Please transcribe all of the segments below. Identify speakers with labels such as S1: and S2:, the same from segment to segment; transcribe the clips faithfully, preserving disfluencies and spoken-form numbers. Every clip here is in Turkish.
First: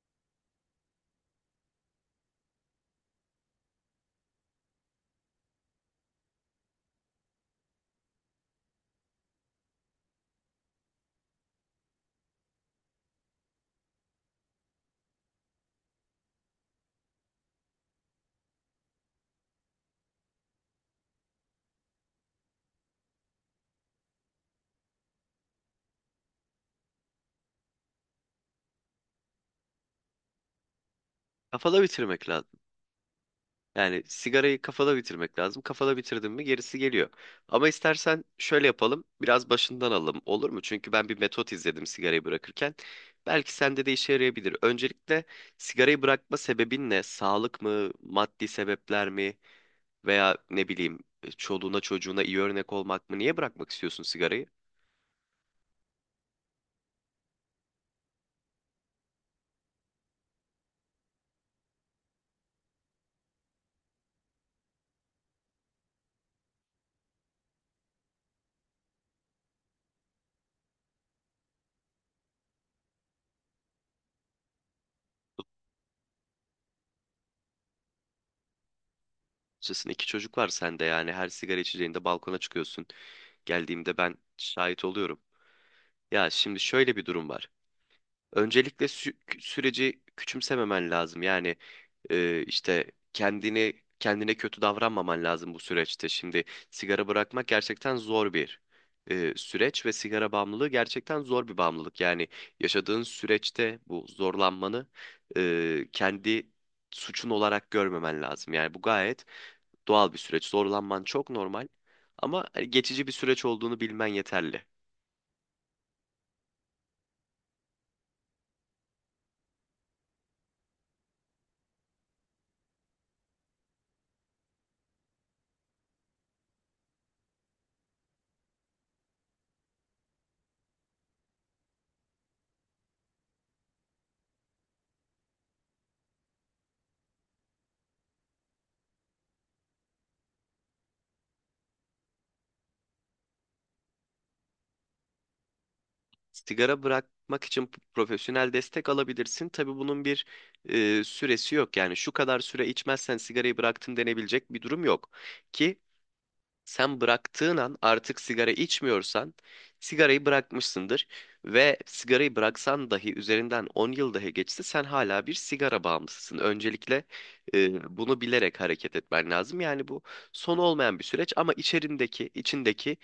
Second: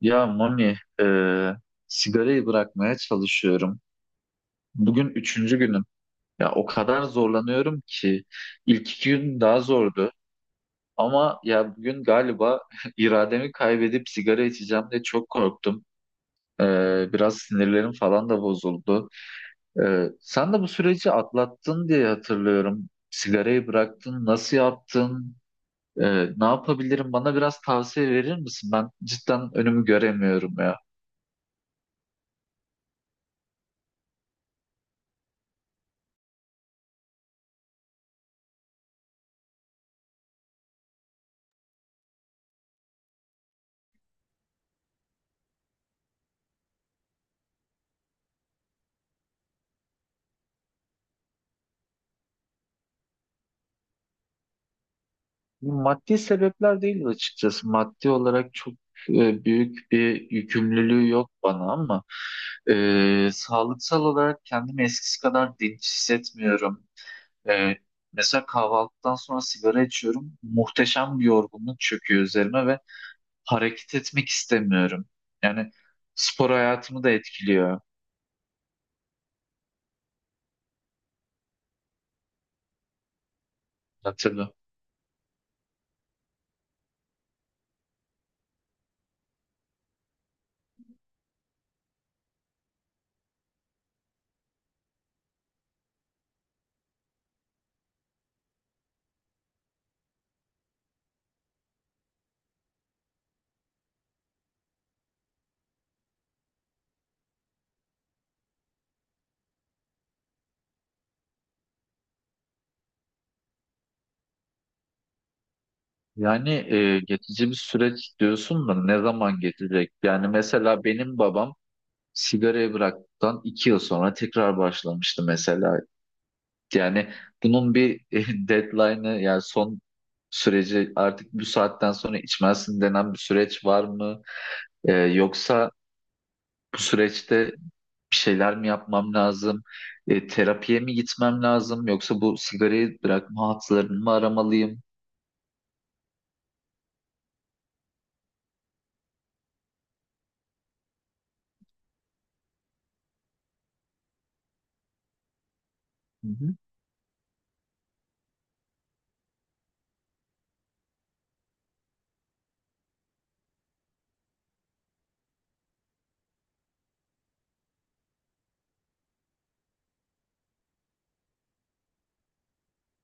S1: Ya Mami, e, sigarayı bırakmaya çalışıyorum. Bugün üçüncü günüm. Ya o kadar zorlanıyorum ki ilk iki gün daha zordu. Ama ya bugün galiba irademi kaybedip sigara içeceğim diye çok korktum. E, Biraz sinirlerim falan da bozuldu. E, sen de bu süreci atlattın diye hatırlıyorum. Sigarayı bıraktın, nasıl yaptın? E, Ne yapabilirim? Bana biraz tavsiye verir misin? Ben cidden önümü göremiyorum ya.
S2: Kafada bitirmek lazım. Yani sigarayı kafada bitirmek lazım. Kafada bitirdin mi gerisi geliyor. Ama istersen şöyle yapalım. Biraz başından alalım. Olur mu? Çünkü ben bir metot izledim sigarayı bırakırken. Belki sende de işe yarayabilir. Öncelikle sigarayı bırakma sebebin ne? Sağlık mı? Maddi sebepler mi? Veya ne bileyim çoluğuna çocuğuna iyi örnek olmak mı? Niye bırakmak istiyorsun sigarayı?
S1: Maddi sebepler değil açıkçası. Maddi olarak çok e, büyük bir yükümlülüğü yok bana ama e, sağlıksal olarak kendimi eskisi kadar dinç hissetmiyorum. E, Mesela kahvaltıdan sonra sigara içiyorum. Muhteşem bir yorgunluk çöküyor üzerime ve hareket etmek istemiyorum. Yani spor hayatımı da etkiliyor.
S2: Açıkçası iki çocuk var sende yani. Her sigara içeceğinde balkona çıkıyorsun. Geldiğimde ben
S1: Ya tabii.
S2: şahit oluyorum. Ya şimdi şöyle bir durum var. Öncelikle sü- süreci küçümsememen lazım. Yani e, işte kendini kendine kötü davranmaman lazım bu süreçte. Şimdi sigara bırakmak gerçekten zor bir e, süreç ve sigara bağımlılığı gerçekten zor bir bağımlılık. Yani yaşadığın süreçte bu zorlanmanı e, kendi suçun olarak görmemen lazım. Yani bu gayet doğal bir süreç. Zorlanman çok normal ama hani geçici bir süreç olduğunu bilmen yeterli.
S1: Yani e, geçici bir süreç diyorsun da ne zaman geçecek? Yani mesela benim babam sigarayı bıraktıktan iki yıl sonra tekrar başlamıştı mesela. Yani bunun bir deadline'ı yani son süreci artık bu saatten sonra içmezsin denen bir süreç var mı? E, yoksa bu süreçte bir şeyler mi yapmam lazım? E, terapiye mi gitmem lazım? Yoksa bu sigarayı bırakma hatlarını mı aramalıyım?
S2: Sigara bırakmak için profesyonel destek alabilirsin. Tabii bunun bir e, süresi yok. Yani şu kadar süre içmezsen sigarayı bıraktım denebilecek bir durum yok. Ki
S1: Hı hı.
S2: sen bıraktığın an artık sigara içmiyorsan sigarayı bırakmışsındır ve sigarayı bıraksan dahi üzerinden on yıl dahi geçse sen hala bir sigara bağımlısısın. Öncelikle e, bunu bilerek hareket etmen lazım. Yani bu son olmayan bir süreç ama içerindeki içindeki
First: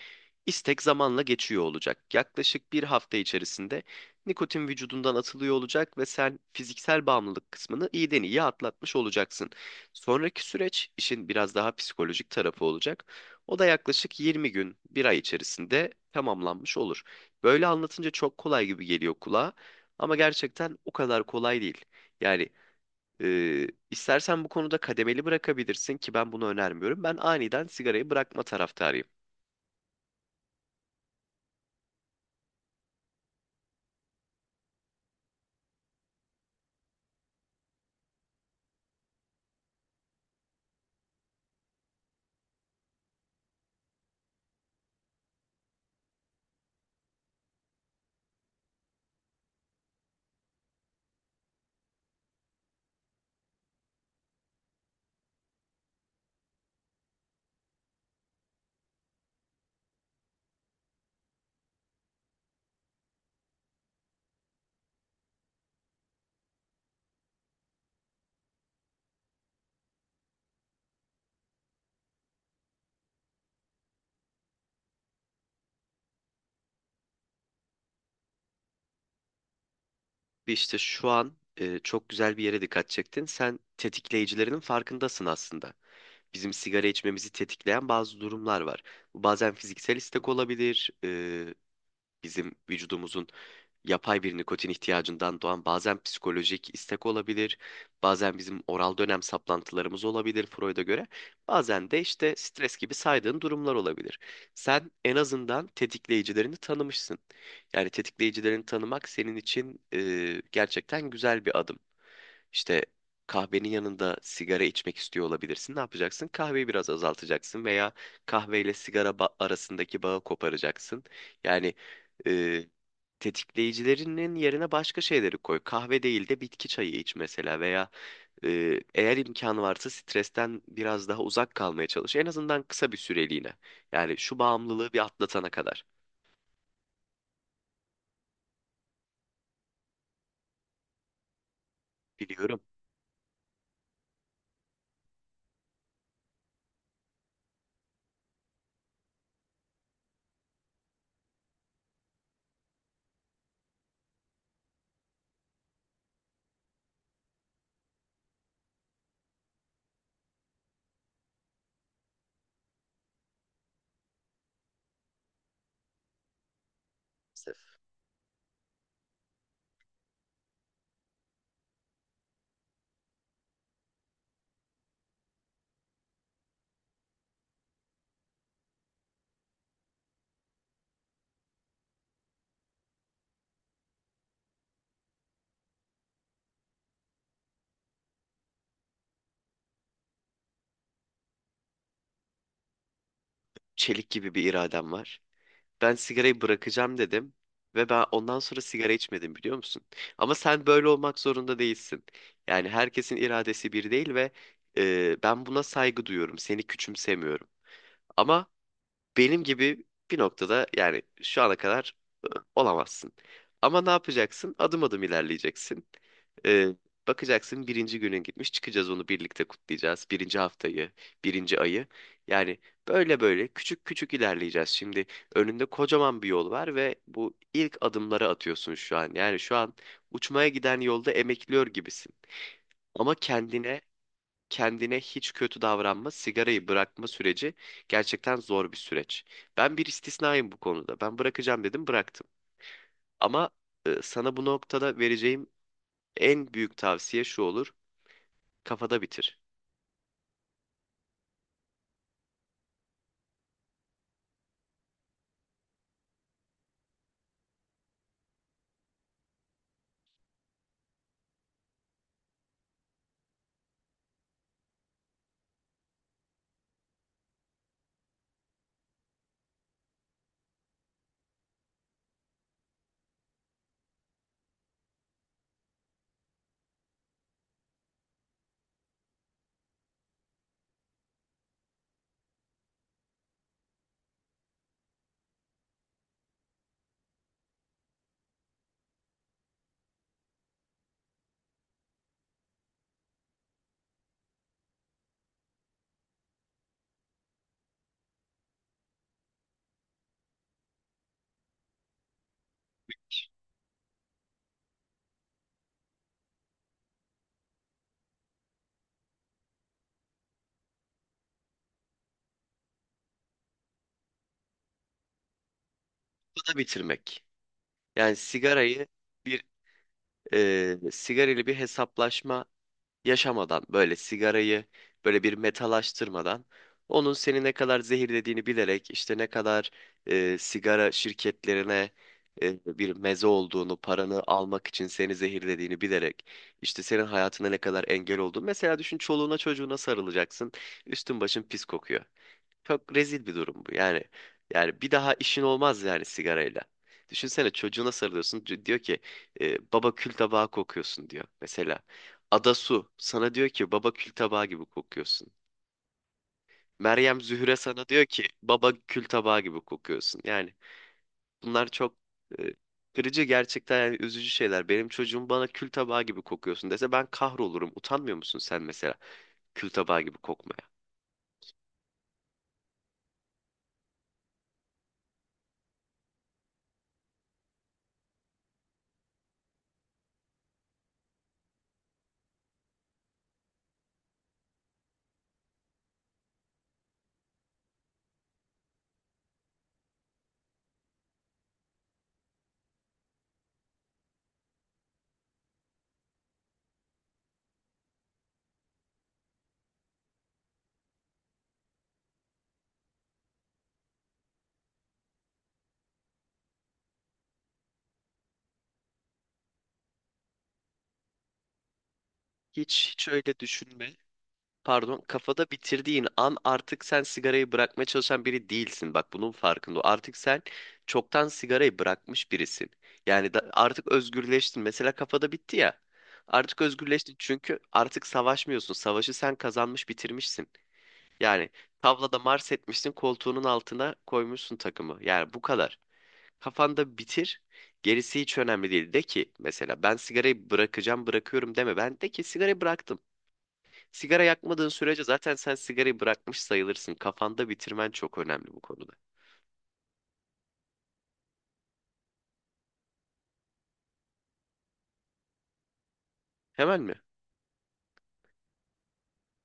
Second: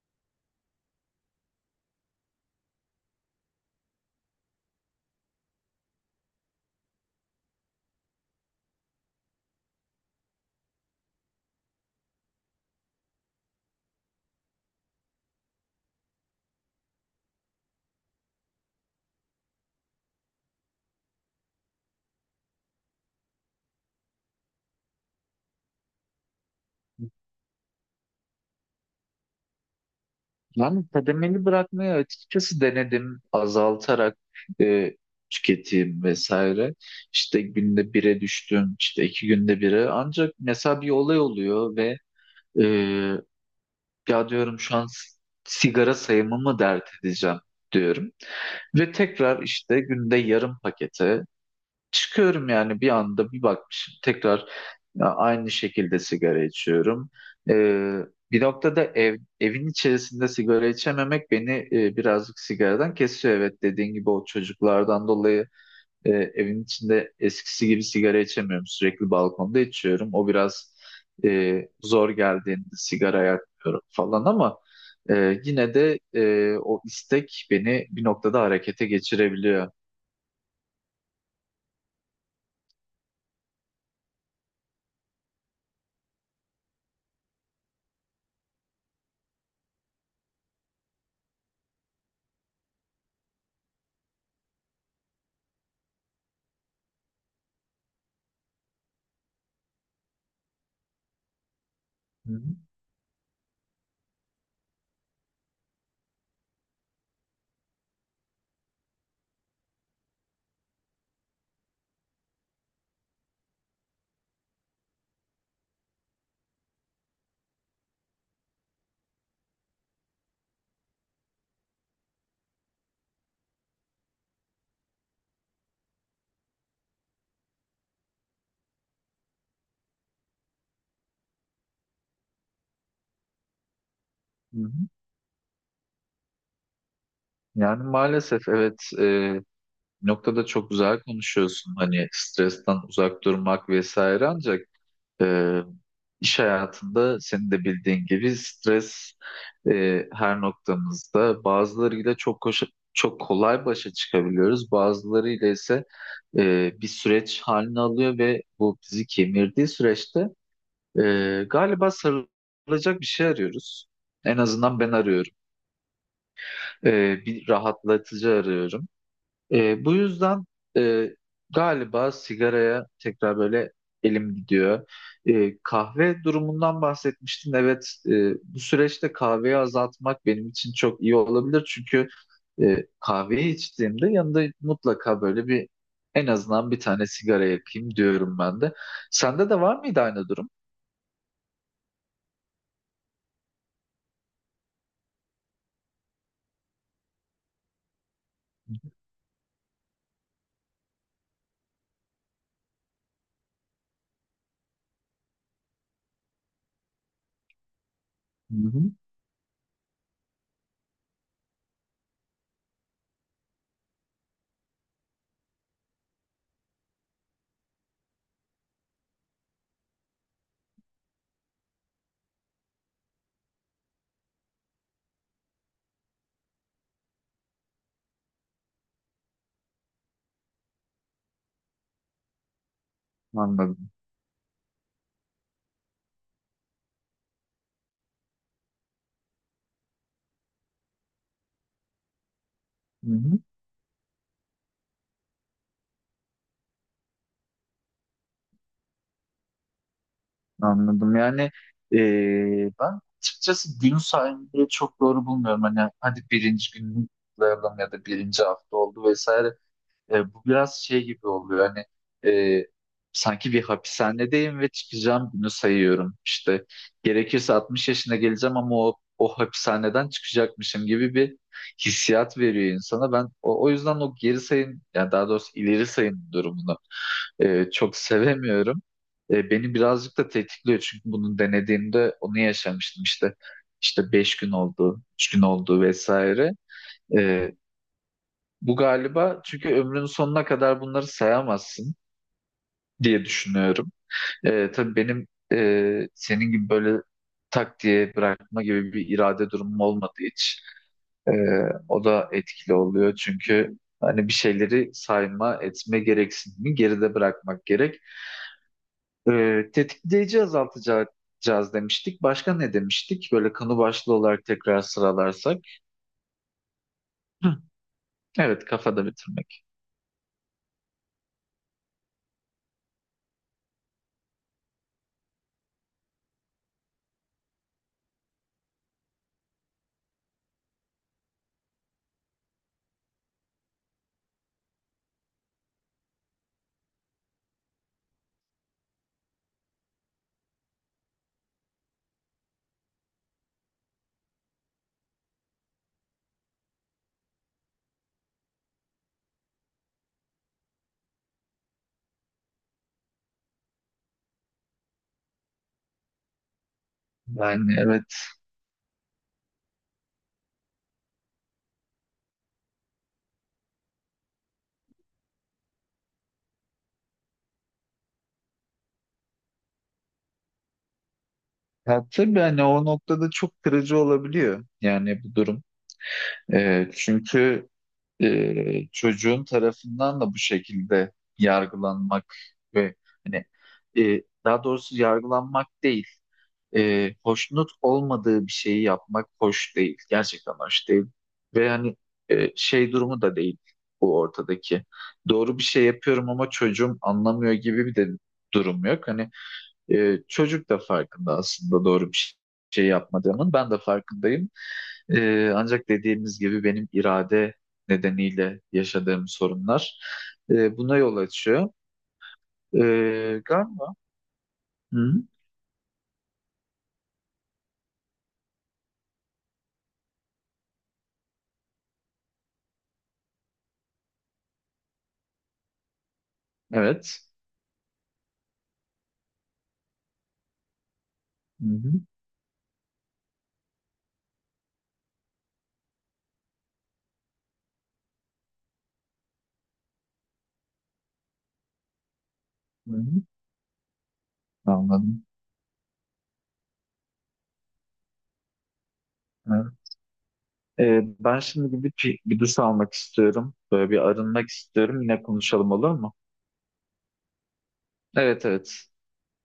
S2: istek zamanla geçiyor olacak. Yaklaşık bir hafta içerisinde nikotin vücudundan atılıyor olacak ve sen fiziksel bağımlılık kısmını iyiden iyiye atlatmış olacaksın. Sonraki süreç işin biraz daha psikolojik tarafı olacak. O da yaklaşık yirmi gün, bir ay içerisinde tamamlanmış olur. Böyle anlatınca çok kolay gibi geliyor kulağa ama gerçekten o kadar kolay değil. Yani e, istersen bu konuda kademeli bırakabilirsin ki ben bunu önermiyorum. Ben aniden sigarayı bırakma taraftarıyım.
S1: Yani kademeli bırakmayı açıkçası denedim azaltarak e, tüketim vesaire. İşte günde bire düştüm, işte iki günde bire. Ancak mesela bir olay oluyor ve e, ya diyorum şu an s- sigara sayımı mı dert edeceğim diyorum. Ve tekrar işte günde yarım pakete çıkıyorum yani bir anda bir bakmışım tekrar ya, aynı şekilde sigara içiyorum. Ee, Bir noktada ev, evin içerisinde sigara içememek beni e, birazcık sigaradan kesiyor. Evet, dediğin gibi o çocuklardan dolayı e, evin içinde eskisi gibi sigara içemiyorum. Sürekli balkonda içiyorum. O biraz e, zor geldiğinde sigara yakmıyorum falan ama e, yine de e, o istek beni bir noktada harekete geçirebiliyor.
S2: İşte şu an e, çok güzel bir yere dikkat çektin. Sen tetikleyicilerinin farkındasın aslında. Bizim sigara içmemizi tetikleyen bazı durumlar var. Bu bazen fiziksel istek olabilir, e, bizim vücudumuzun yapay bir nikotin ihtiyacından doğan bazen psikolojik istek olabilir, bazen bizim oral dönem saplantılarımız olabilir Freud'a göre, bazen de
S1: Hı
S2: işte
S1: hı.
S2: stres gibi saydığın durumlar olabilir. Sen en azından tetikleyicilerini tanımışsın. Yani tetikleyicilerini tanımak senin için e, gerçekten güzel bir adım. İşte kahvenin yanında sigara içmek istiyor olabilirsin. Ne yapacaksın? Kahveyi biraz azaltacaksın veya kahveyle sigara ba- arasındaki bağı koparacaksın. Yani e, tetikleyicilerinin yerine başka şeyleri koy. Kahve değil de bitki çayı iç mesela veya e, eğer imkanı varsa stresten biraz daha uzak kalmaya çalış. En azından kısa bir süreliğine. Yani şu
S1: Hı hı.
S2: bağımlılığı bir atlatana kadar.
S1: Yani maalesef evet, e, noktada çok güzel konuşuyorsun hani
S2: Biliyorum.
S1: stresten uzak durmak vesaire ancak e, iş hayatında senin de bildiğin gibi stres e, her noktamızda bazılarıyla çok koşa- çok kolay başa çıkabiliyoruz, bazılarıyla ise e, bir süreç halini alıyor ve bu bizi kemirdiği süreçte e, galiba sarılacak bir şey arıyoruz. En azından ben arıyorum. E, Bir rahatlatıcı arıyorum. E, bu yüzden e, galiba sigaraya tekrar böyle elim gidiyor. E, kahve durumundan bahsetmiştin. Evet, e, bu süreçte kahveyi azaltmak benim için çok iyi olabilir. Çünkü e, kahveyi içtiğimde yanında mutlaka böyle bir en azından bir tane sigara yakayım diyorum ben de. Sende de var mıydı aynı durum?
S2: Çelik gibi bir iradem var. Ben sigarayı bırakacağım dedim ve ben ondan sonra sigara içmedim biliyor musun? Ama sen böyle olmak zorunda değilsin. Yani herkesin iradesi bir değil ve e, ben buna saygı duyuyorum. Seni küçümsemiyorum. Ama
S1: Hı hı,
S2: benim gibi bir noktada yani şu ana kadar ı, olamazsın. Ama ne yapacaksın? Adım adım ilerleyeceksin. Ee, Bakacaksın birinci günün gitmiş. Çıkacağız onu birlikte kutlayacağız. Birinci haftayı, birinci ayı. Yani böyle böyle küçük küçük ilerleyeceğiz. Şimdi önünde kocaman bir yol var ve bu ilk adımları atıyorsun şu an. Yani şu an uçmaya giden yolda emekliyor gibisin. Ama kendine
S1: anladım.
S2: kendine hiç kötü davranma, sigarayı bırakma süreci gerçekten zor bir süreç. Ben bir istisnayım bu konuda. Ben bırakacağım dedim, bıraktım.
S1: Hı hı.
S2: Ama e, sana bu noktada vereceğim en büyük tavsiye şu olur. Kafada bitir.
S1: Anladım. Yani eee, ben açıkçası gün saymayı çok doğru bulmuyorum. Hani hadi birinci gün kutlayalım ya da birinci hafta oldu vesaire. Eee, bu biraz şey gibi oluyor. Hani eee, sanki bir hapishanedeyim ve çıkacağım günü sayıyorum. İşte gerekirse altmış yaşına geleceğim ama o, o hapishaneden çıkacakmışım gibi bir hissiyat veriyor insana. Ben o, o yüzden o geri sayım, yani daha doğrusu ileri sayım durumunu e, çok sevemiyorum. E, beni birazcık da tetikliyor çünkü bunu denediğimde onu yaşamıştım işte. İşte beş gün oldu, üç gün oldu vesaire. E, Bu galiba çünkü ömrün sonuna kadar bunları sayamazsın diye düşünüyorum. E, tabii benim e, senin gibi böyle tak diye bırakma gibi bir irade durumum olmadı hiç. E, O da etkili oluyor çünkü hani bir şeyleri sayma, etme gereksinimi geride bırakmak gerek. Ee, tetikleyici azaltacağız demiştik. Başka ne demiştik? Böyle konu başlığı olarak tekrar sıralarsak.
S2: Kafada bitirmek.
S1: Hı,
S2: Yani
S1: evet,
S2: sigarayı
S1: kafada
S2: bir
S1: bitirmek.
S2: e, sigarayla bir hesaplaşma yaşamadan böyle sigarayı böyle bir metalaştırmadan onun seni ne kadar zehirlediğini bilerek işte ne kadar e, sigara şirketlerine e, bir meze olduğunu paranı almak için seni zehirlediğini bilerek işte senin hayatına ne kadar engel olduğunu mesela düşün çoluğuna çocuğuna sarılacaksın üstün başın pis kokuyor. Çok rezil bir durum bu. Yani yani bir daha işin olmaz yani sigarayla. Düşünsene çocuğuna sarılıyorsun. c- Diyor ki e, baba kül tabağı kokuyorsun diyor. Mesela Adasu sana diyor ki baba kül tabağı gibi kokuyorsun. Meryem Zühre
S1: Yani
S2: sana diyor
S1: evet.
S2: ki baba kül tabağı gibi kokuyorsun. Yani bunlar çok e, kırıcı gerçekten yani üzücü şeyler. Benim çocuğum bana kül tabağı gibi kokuyorsun dese ben kahrolurum. Utanmıyor musun sen mesela kül tabağı gibi kokmaya?
S1: Ya, tabii hani o noktada çok kırıcı olabiliyor. Yani bu durum. Ee, çünkü e, çocuğun tarafından da bu şekilde yargılanmak ve hani e, daha doğrusu yargılanmak değil. E, hoşnut olmadığı bir şeyi yapmak hoş değil. Gerçekten hoş değil. Ve yani e, şey durumu da değil bu ortadaki. Doğru bir şey yapıyorum ama çocuğum anlamıyor gibi bir de durum yok. Hani e, çocuk da farkında aslında doğru bir şey yapmadığımın. Ben de farkındayım. E, ancak dediğimiz gibi benim irade nedeniyle yaşadığım sorunlar e, buna yol açıyor.
S2: Hiç hiç öyle
S1: E,
S2: düşünme.
S1: galiba.
S2: Pardon,
S1: Hı,
S2: kafada bitirdiğin an artık sen sigarayı bırakmaya çalışan biri değilsin. Bak bunun farkında ol. Artık sen çoktan sigarayı bırakmış birisin. Yani da, artık özgürleştin. Mesela kafada bitti ya. Artık özgürleştin
S1: evet.
S2: çünkü artık savaşmıyorsun. Savaşı sen kazanmış bitirmişsin. Yani
S1: Hı hı,
S2: tavlada mars etmişsin koltuğunun altına koymuşsun takımı. Yani bu kadar. Kafanda bitir. Gerisi hiç önemli değil. De ki mesela ben sigarayı bırakacağım bırakıyorum deme. Ben de ki sigarayı
S1: hı
S2: bıraktım.
S1: hı.
S2: Sigara yakmadığın sürece
S1: Anladım.
S2: zaten sen sigarayı bırakmış sayılırsın. Kafanda bitirmen çok önemli bu konuda.
S1: Evet. Ee, ben şimdi gidip bir, bir duş almak istiyorum. Böyle bir arınmak istiyorum. Yine konuşalım, olur mu?
S2: Hemen mi?
S1: Evet, evet.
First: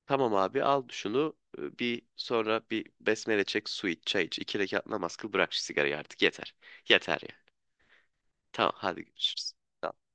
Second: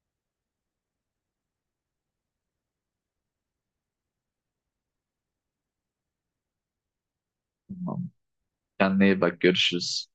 S2: Tamam abi, al şunu, e, bir sonra bir besmele çek, su iç, çay iç. İki rekat namaz kıl, bırak şu sigarayı artık, yeter. Yeter ya.
S1: Tamam.
S2: Tamam, hadi
S1: Kendine iyi bak.
S2: görüşürüz. Tamam.
S1: Görüşürüz.